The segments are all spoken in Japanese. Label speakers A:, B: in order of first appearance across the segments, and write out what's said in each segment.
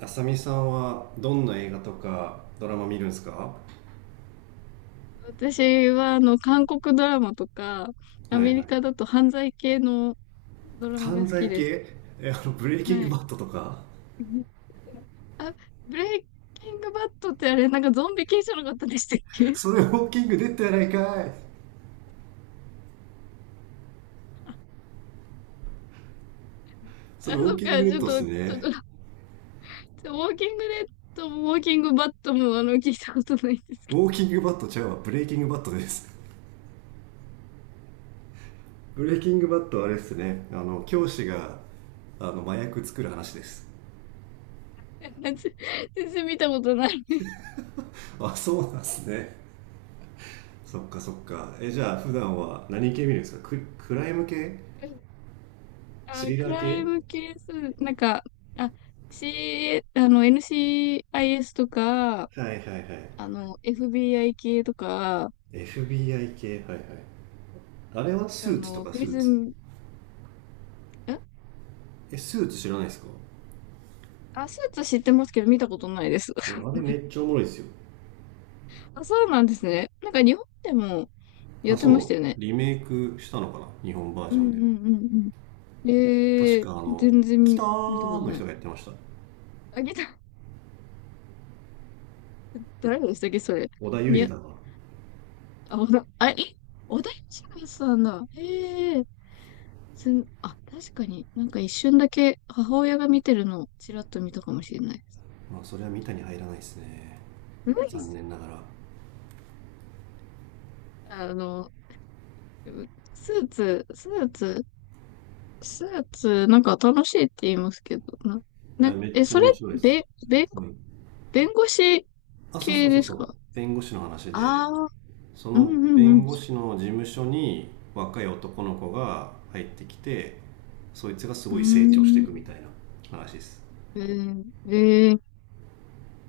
A: あさみさんはどんな映画とかドラマ見るんですか？は
B: 私は、韓国ドラマとか、
A: い
B: ア
A: はい。
B: メリカだと犯罪系のドラマが
A: 犯
B: 好き
A: 罪系。
B: です。
A: ブレイキング
B: は
A: バ
B: い。
A: ットとか？
B: あ、ブレイキングバットってあれ、なんかゾンビ系じゃなかったでしたっけ？
A: それウォーキングデッドやないかい。 そ
B: あ、
A: れウォー
B: そっ
A: キング
B: か、
A: デ
B: ち
A: ッ
B: ょっ
A: ドっ
B: と、
A: す
B: ちょっ
A: ね。
B: と、ウォーキングデッドもウォーキングバットも、聞いたことないんですけ
A: ウ
B: ど。
A: ォーキングバットちゃうわ、ブレイキングバットです。ブレイキングバットはあれっすね、教師が麻薬作る話です。
B: 私全然見たことない。
A: あ、そうなんすね。そっかそっか。じゃあ普段は何系見るんですか？クライム系？ス
B: あ、
A: リ
B: ク
A: ラー
B: ライ
A: 系？
B: ムケース、なんか、あ、C、あの、NCIS とか、
A: はいはいはい。
B: FBI 系とか、
A: FBI 系はいはい。あれはス
B: あ
A: ーツと
B: の、
A: か。
B: プ
A: ス
B: リ
A: ー
B: ズ
A: ツ。
B: ン、ん
A: え、スーツ知らないですか？
B: あ、スーツ知ってますけど見たことないです。
A: あれめっちゃおもろいですよ。
B: あ、そうなんですね。なんか日本でもや
A: あ、
B: ってました
A: そ
B: よ
A: う。
B: ね。
A: リメイクしたのかな、日本バー
B: う
A: ジョ
B: ん
A: ン
B: う
A: で。
B: んうんうん。
A: 確か
B: 全
A: キ
B: 然
A: タ
B: 見た
A: ー
B: こ
A: ン
B: と
A: の
B: な
A: 人
B: い。
A: がやってました。
B: あげた、誰でしたっけ、それ。
A: 織田裕
B: み
A: 二
B: や、
A: だから。
B: あ、おだ、あ、え、小田切さんだ。ええー、すん、あ、確かになんか一瞬だけ母親が見てるのをちらっと見たかもしれないです。
A: まあ、それは見たに入らないですね。
B: うん。
A: 残念ながら。
B: あの、スーツ、スーツ、スーツ、なんか楽しいって言いますけど、な、
A: いや、
B: な、
A: めっ
B: え、
A: ちゃ
B: それ、
A: 面白いです。
B: べ、べ、
A: うん。
B: 弁護士
A: あ、そうそ
B: 系
A: うそ
B: で
A: う
B: す
A: そ
B: か？
A: う。弁護士の話で、
B: ああー、
A: そ
B: う
A: の
B: んう
A: 弁
B: ん
A: 護士の事務所に若い男の子が入ってきて、そいつがす
B: う
A: ごい成長していくみた
B: ん。
A: いな話です。
B: うーん。ー、えー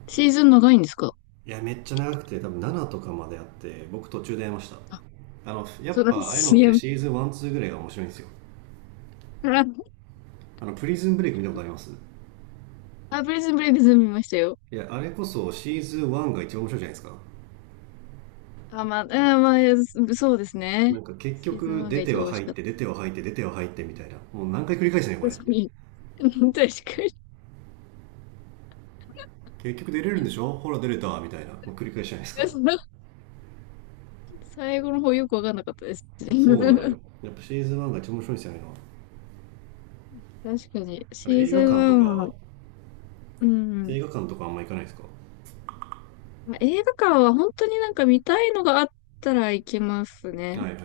B: シーズン長いんですか？
A: いやめっちゃ長くて、多分7とかまであって、僕途中でやめました。
B: あ、
A: やっ
B: そうな
A: ぱ
B: んで
A: ああいう
B: す。
A: の
B: い
A: っ
B: や、
A: てシーズン12ぐらいが面白いんですよ。プリズンブレイク見たことあります？
B: あ、プリズンブレイクズン見ましたよ。
A: いや、あれこそシーズン1が一番面白いじゃないですか。
B: あ、まあ、まあ、そうです
A: な
B: ね。
A: んか結
B: シーズ
A: 局
B: ン1
A: 出
B: が
A: て
B: 一
A: は
B: 番美味し
A: 入っ
B: かっ
A: て、出ては入って、出ては入ってみたいな。もう何回繰り返すねこ
B: た。
A: れっ
B: 確か
A: て。
B: に。確かに。
A: 結局出れるんでしょ、ほら出れたみたいな、もう繰り返しじゃないですか。
B: 最後の方よくわかんなかったです。
A: そうなの
B: 確
A: よ、やっぱシーズン1が一番面白いんですよね。
B: かに。
A: あ
B: シー
A: れ映
B: ズ
A: 画館と
B: ン1は、
A: か、
B: う
A: 映
B: ん。
A: 画館とかあんま行かないですか？は
B: まあ映画館は本当になんか見たいのがあったら行きます
A: い
B: ね。
A: はいはい。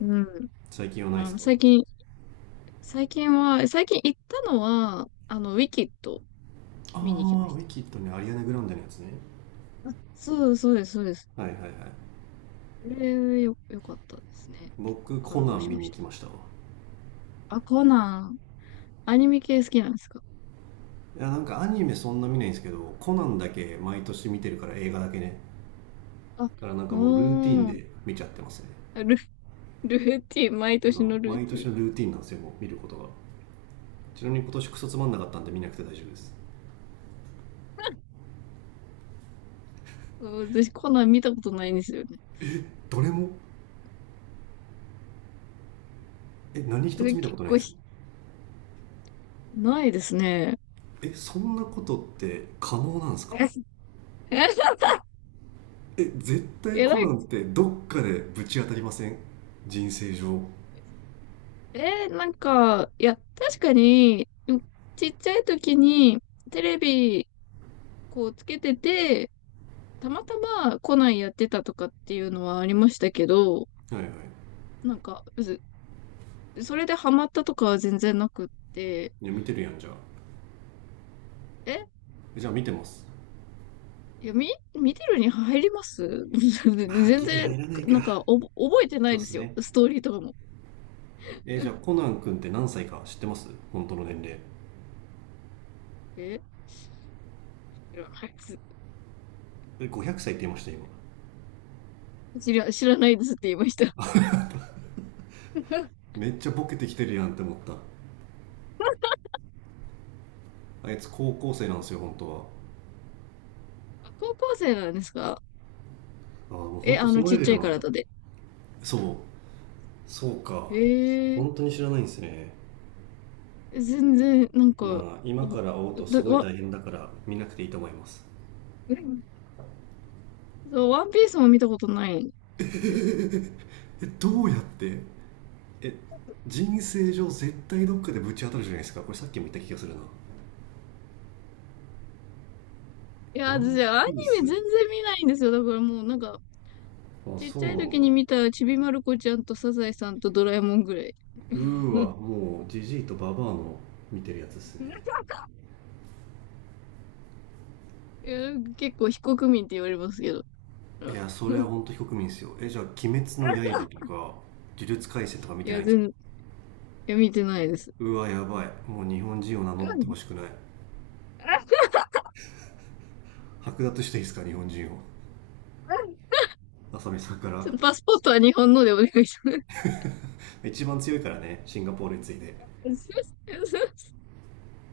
B: うん。
A: 最近はないで
B: あ
A: す
B: の、
A: か？
B: 最近、最近行ったのは、ウィキッド見に行き
A: あ
B: ま
A: あ、
B: し
A: ウィ
B: た。
A: キッドね。アリアナ・グランデのやつね。
B: そうそうです、そうです。
A: はいはいはい。
B: これ、よかったですね。結構
A: 僕コ
B: 感
A: ナ
B: 動
A: ン
B: し
A: 見
B: ま
A: に
B: し
A: 行
B: た。
A: きましたわ。
B: あ、コナン、アニメ系好きなんですか？
A: いや、なんかアニメそんな見ないんですけど、コナンだけ毎年見てるから、映画だけね。
B: あ、
A: だからなんかもうルーティン
B: おー、
A: で見ちゃってますね。
B: ル、ルーティン、毎
A: う
B: 年
A: ん、
B: のルー
A: 毎
B: ティ
A: 年
B: ン。
A: のルーティンなんですよ、もう見ることが。ちなみに今年クソつまんなかったんで見なくて大丈夫です。
B: うん、私、コナン見たことないんですよね。
A: どれも？え、何一つ見た
B: 結
A: ことないん
B: 構
A: ですか？
B: ないですね。
A: えそんなことって可能なんですか？
B: え
A: え、絶対
B: え
A: コ
B: ら
A: ナ
B: い、
A: ンってどっかでぶち当たりません？人生上は
B: えーなんか、いや、確かに、うん、ちっちゃい時にテレビこうつけてて、たまたまコナンやってたとかっていうのはありましたけど、
A: いはい。
B: なんか、ずそれでハマったとかは全然なくって、
A: いや、見てるやんじゃあ。
B: え、
A: じゃあ見てます。
B: いや、見てるに入ります。
A: まあ、
B: 全
A: ギリ
B: 然、
A: 入らないか。
B: なんか、覚えてな
A: そう
B: い
A: っ
B: で
A: す
B: すよ。
A: ね。
B: ストーリーとかも。
A: えーじゃあコナン君って何歳か知ってます？本当の年齢。
B: え、知らないです。
A: え、500歳って言いました、今？
B: 知らないですって言いました。
A: めっちゃボケてきてるやんって思った。あいつ高校生なんですよ、本当は。
B: 高校生なんですか？
A: ああ、もう
B: え、
A: 本当
B: あ
A: そ
B: の
A: の
B: ち
A: レ
B: っ
A: ベ
B: ちゃ
A: ル
B: い
A: なんだ。
B: 体で。
A: そう。そうか。
B: へ
A: 本当に知らないんですね。
B: 全然、なんか、
A: まあ、今
B: お、
A: から会おうとす
B: だ、
A: ごい
B: わ、
A: 大変だから見なくていいと思います。
B: うん、そう、ワンピースも見たことないです。
A: え、
B: う
A: ど
B: ん、
A: うやって？え、人生上絶対どっかでぶち当たるじゃないですか。これさっきも言った気がするな。
B: いや、
A: ワ
B: 私、
A: ン
B: アニ
A: ピー
B: メ全
A: ス。
B: 然見ないんですよ。だからもう、なんか、
A: あ、
B: ちっ
A: そ
B: ち
A: うな
B: ゃい
A: ん
B: 時に
A: だ。
B: 見たちびまる子ちゃんとサザエさんとドラえもんぐらい。
A: うー はもうジジイとババアの見てるやつですね。
B: いや、結構非国民って言われますけど。
A: いやそれは 本当非国民ですよ。じゃあ「鬼滅の刃」とか「呪術廻戦」とか見
B: い
A: てない
B: や、
A: んですか？
B: 全、いや、見てないです。
A: うわやばい、もう日本人を名乗
B: う
A: ってほ
B: ん、
A: しくない。剥奪していいですか、日本人を、浅見さんか
B: ち
A: ら。
B: ょっとパスポートは日本のでお願いします。
A: 一番強いからね、シンガポールに次いで。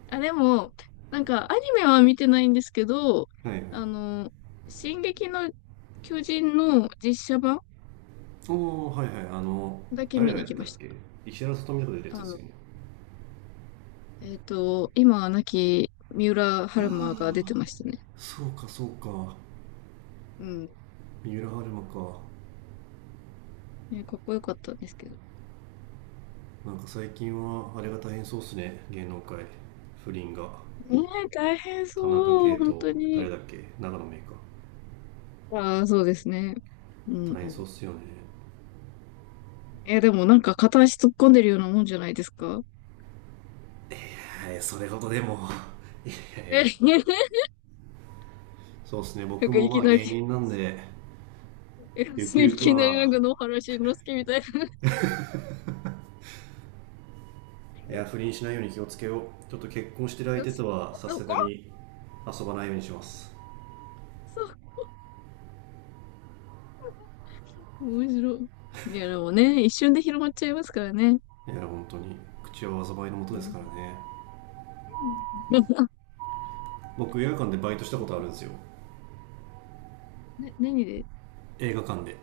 B: あ、でも、なんか、アニメは見てないんですけど、
A: はいはい。
B: あの、進撃の巨人の実写版
A: お、おはいはい。
B: だけ
A: 誰
B: 見
A: が
B: に
A: やっ
B: 行き
A: たっ
B: まし
A: け。石原さとみとか出るやつ
B: た。
A: ですよね？
B: 今は亡き三浦春馬が出てましたね。
A: そうかそうか、
B: うん。
A: 三浦春馬か。
B: ね、かっこよかったんですけど。
A: なんか最近はあれが大変そうっすね、芸能界。不倫が。
B: ねえ、大変
A: 田中
B: そ
A: 圭
B: う、本
A: と
B: 当に。
A: 誰だっけ、長野メイか。
B: ああ、そうですね。うん
A: 大
B: う
A: 変そう
B: ん。
A: っすよね。
B: でもなんか片足突っ込んでるようなもんじゃないですか？
A: はい、それほどでも。いやいや。
B: え、
A: そうっすね、
B: なん
A: 僕
B: か、
A: も
B: い
A: ま
B: き
A: あ
B: なり、
A: 芸人なんで。
B: え
A: ゆく
B: い
A: ゆく
B: きなりなん
A: は、
B: か野原しんのすけみたいな。
A: いや不倫しないように気をつけよう。ちょっと結婚してる相手と はさ
B: そ
A: す
B: こ
A: がに遊ばないようにします。
B: そう、面白い。いや、でもね、一瞬で広まっちゃいますからね。
A: いや本当に、口は災いのもと
B: う
A: ですから
B: ん。
A: ね。 僕映画館でバイトしたことあるんですよ。
B: ね、何で？
A: 映画館で。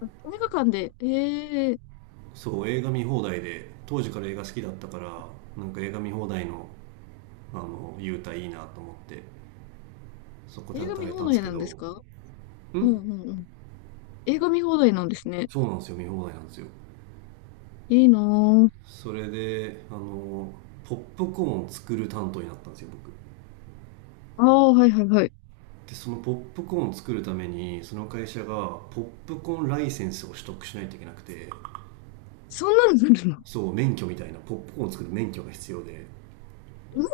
B: あ、映画館で、ー、
A: そう、映画見放題で、当時から映画好きだったから、なんか映画見放題の優待いいなと思って、そこで
B: 映画
A: 働
B: 見
A: いた
B: 放
A: んです
B: 題
A: け
B: なん
A: ど。
B: です
A: ん？
B: か？うんうんうん。映画見放題なんですね。
A: そうなんですよ、見放題なんですよ。
B: いいな
A: それでポップコーン作る担当になったんですよ、僕。
B: ぁ。ああ、はいはいはい。
A: でそのポップコーン作るために、その会社がポップコーンライセンスを取得しないといけなくて。
B: そんなのなるの？
A: そう、免許みたいな、ポップコーン作る免許が必要で、
B: うん、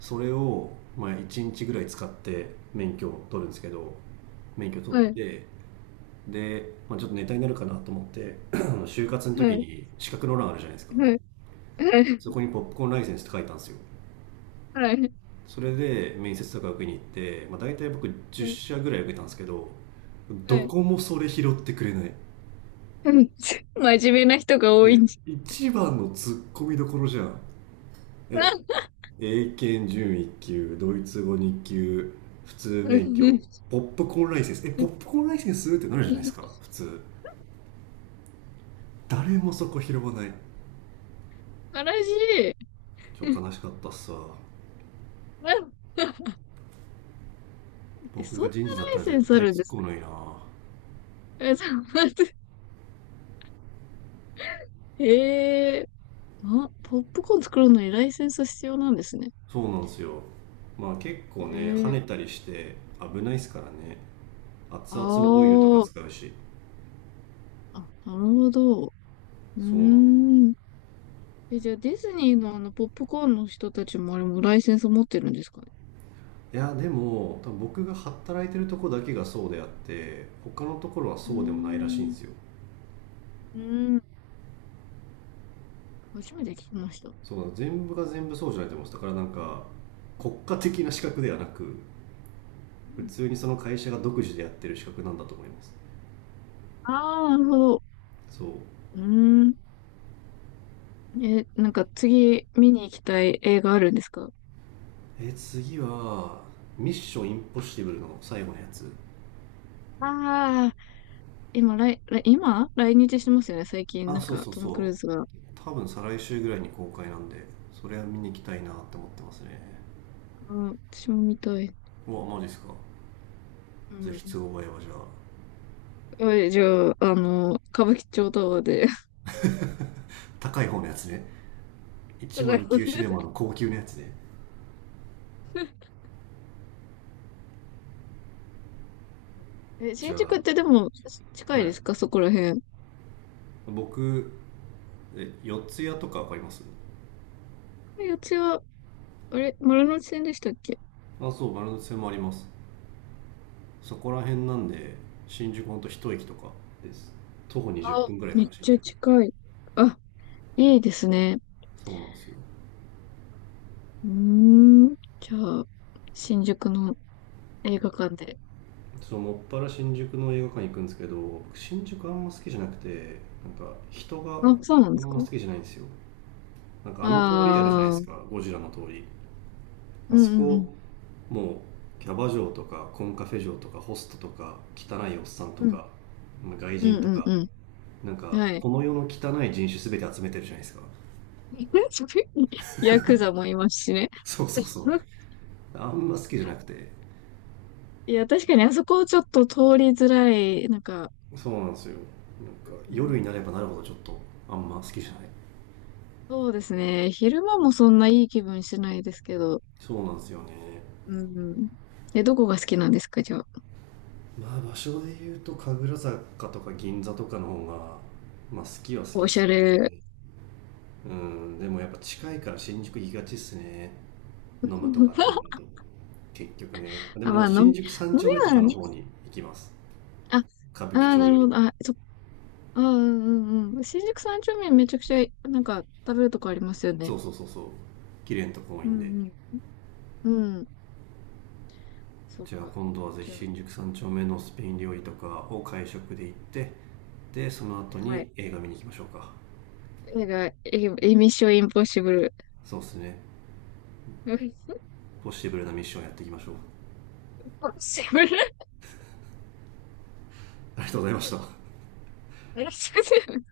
A: それを、まあ、1日ぐらい使って免許を取るんですけど、免許取っ
B: はい、
A: て、で、まあ、ちょっとネタになるかなと思って、 就活の時
B: はい、
A: に資格の欄あるじゃないですか。
B: はい、は
A: そ
B: い、
A: こにポップコーンライセンスって書いたんですよ。
B: はい、
A: それで面接とか受けに行って、まあ、大体僕
B: は
A: 10
B: い、
A: 社ぐらい受けたんですけど、
B: は
A: ど
B: い。
A: こもそれ拾ってくれない。
B: うん、真面目な人が
A: い
B: 多
A: や、
B: いんじ
A: 一番のツッコミどころじゃん。
B: ゃ。
A: え、
B: あ、
A: 英検準一級、ドイツ語二級、普通
B: う
A: 免許、
B: ん、
A: ポップコーンライセンス。ポップコーンライセンスってなるじゃないですか、普通。誰もそこ拾わない。
B: 悲しい。
A: 今日悲しかったっすわ。
B: あ、
A: 僕
B: そん
A: が
B: な
A: 人事だっ
B: ラ
A: た
B: イ
A: ら
B: セ
A: 絶
B: ンスあ
A: 対突
B: るんで
A: っ
B: す
A: 込む
B: か？
A: のにな。
B: そう、ええ。あ、ポップコーン作るのにライセンス必要なんですね。
A: そうなんですよ。まあ結構ね、跳ね
B: ええ、
A: たりして危ないですからね。熱
B: あ
A: 々のオイルとか
B: あ、
A: 使うし。
B: あ、なるほど。うー
A: そうなの。
B: ん。じゃあディズニーのポップコーンの人たちもあれもライセンス持ってるんですかね。
A: いや、でも、多分僕が働いてるとこだけがそうであって、他のところは
B: うー
A: そうでもないらしいんで
B: ん、
A: すよ。
B: うーん、初めて聞きました。
A: そうなの。全部が全部そうじゃないと思うんです。だからなんか、国家的な資格ではなく、普通にその会社が独自でやってる資格なんだと思います。
B: ああー、なるほど。
A: そう。
B: うーん。え、なんか次見に行きたい映画あるんですか？
A: え、次は、ミッションインポッシブルの最後のやつ。
B: ああー、今来日してますよね、最近。な
A: あ、
B: ん
A: そう
B: か
A: そう
B: トム・クルー
A: そ
B: ズが。
A: う。多分再来週ぐらいに公開なんで、それは見に行きたいなって思ってますね。
B: うん、私も見たい。
A: うわ、マジっすか。
B: う
A: ぜひ
B: ん。
A: 都合合えばじゃあ。
B: じゃあ、歌舞伎町タワーで。
A: 高い方のやつね。
B: 互いもん
A: 109シ
B: で
A: ネ
B: す。
A: マの高級なやつね。じ
B: 新
A: ゃ
B: 宿
A: あ、
B: ってでも、近
A: は
B: いで
A: い。
B: すかそこら辺？
A: 僕、え、四谷とかわかります？
B: 四谷は、あれ丸ノ内線でしたっけ？
A: あ、そう、丸ノ内線もあります。そこら辺なんで、新宿ほんと一駅とかです。徒歩20
B: あ、
A: 分ぐらいか
B: めっ
A: な、新
B: ちゃ
A: 宿。
B: 近い。あ、いいですね。
A: そうなんですよ。
B: うーん。じゃあ、新宿の映画館で。
A: そう、もっぱら新宿の映画館行くんですけど、僕新宿あんま好きじゃなくて、なんか人が
B: あ、そうなん
A: あ
B: で
A: ん
B: す
A: ま
B: か？
A: 好きじゃないんですよ。なんかあの通りあるじゃないで
B: ああ
A: す
B: ー、
A: か、ゴジラの通り。
B: う
A: あそ
B: んうん
A: こもう、キャバ嬢とかコンカフェ嬢とかホストとか汚いおっさんと
B: うん。
A: か、まあ外
B: うん、
A: 人と
B: うん
A: か、
B: うん
A: なん
B: うん。
A: か
B: は
A: こ
B: い。
A: の世の汚い人種すべて集めてるじゃないですか。
B: ヤクザもいますしね。
A: そうそうそう。 あんま好きじゃなくて。
B: いや、確かにあそこちょっと通りづらい。なんか、
A: そうなんですよ。なんか
B: う
A: 夜
B: ん。
A: になればなるほどちょっとあんま好きじゃない。
B: そうですね。昼間もそんないい気分しないですけど。
A: そうなんですよね。
B: うん。え、どこが好きなんですか、じゃあ？
A: まあ場所で言うと神楽坂とか銀座とかの方がまあ好きは好き
B: お
A: っ
B: し
A: す
B: ゃ
A: ね。
B: れ。
A: うん、でもやっぱ近いから新宿行きがちっすね、飲むとかってな ると。結局ね、で
B: あ、ま
A: も
B: あ、飲み、
A: 新
B: 飲
A: 宿三
B: み
A: 丁目とか
B: は
A: の
B: ね。
A: 方に行きます、
B: あ、あ
A: 歌舞伎
B: あ、
A: 町
B: な
A: よ
B: る
A: り。
B: ほど。あ、そ、あー、うんうんうん。新宿三丁目めちゃくちゃ、なんか、食べるとこありますよ
A: そ
B: ね。
A: うそうそうそう、綺麗なとこ多い
B: う
A: んで。
B: んうん。うん。そっ
A: じゃあ
B: か。
A: 今度はぜ
B: じ
A: ひ
B: ゃあ、
A: 新宿三丁目のスペイン料理とかを会食で行って、でその後
B: はい。
A: に映画見に行きましょうか。
B: 映画、エミッションインポッシブル。
A: そうですね。
B: イン
A: ポッシブルなミッションやっていきましょう。
B: ポッシブル。
A: ありがとうございました。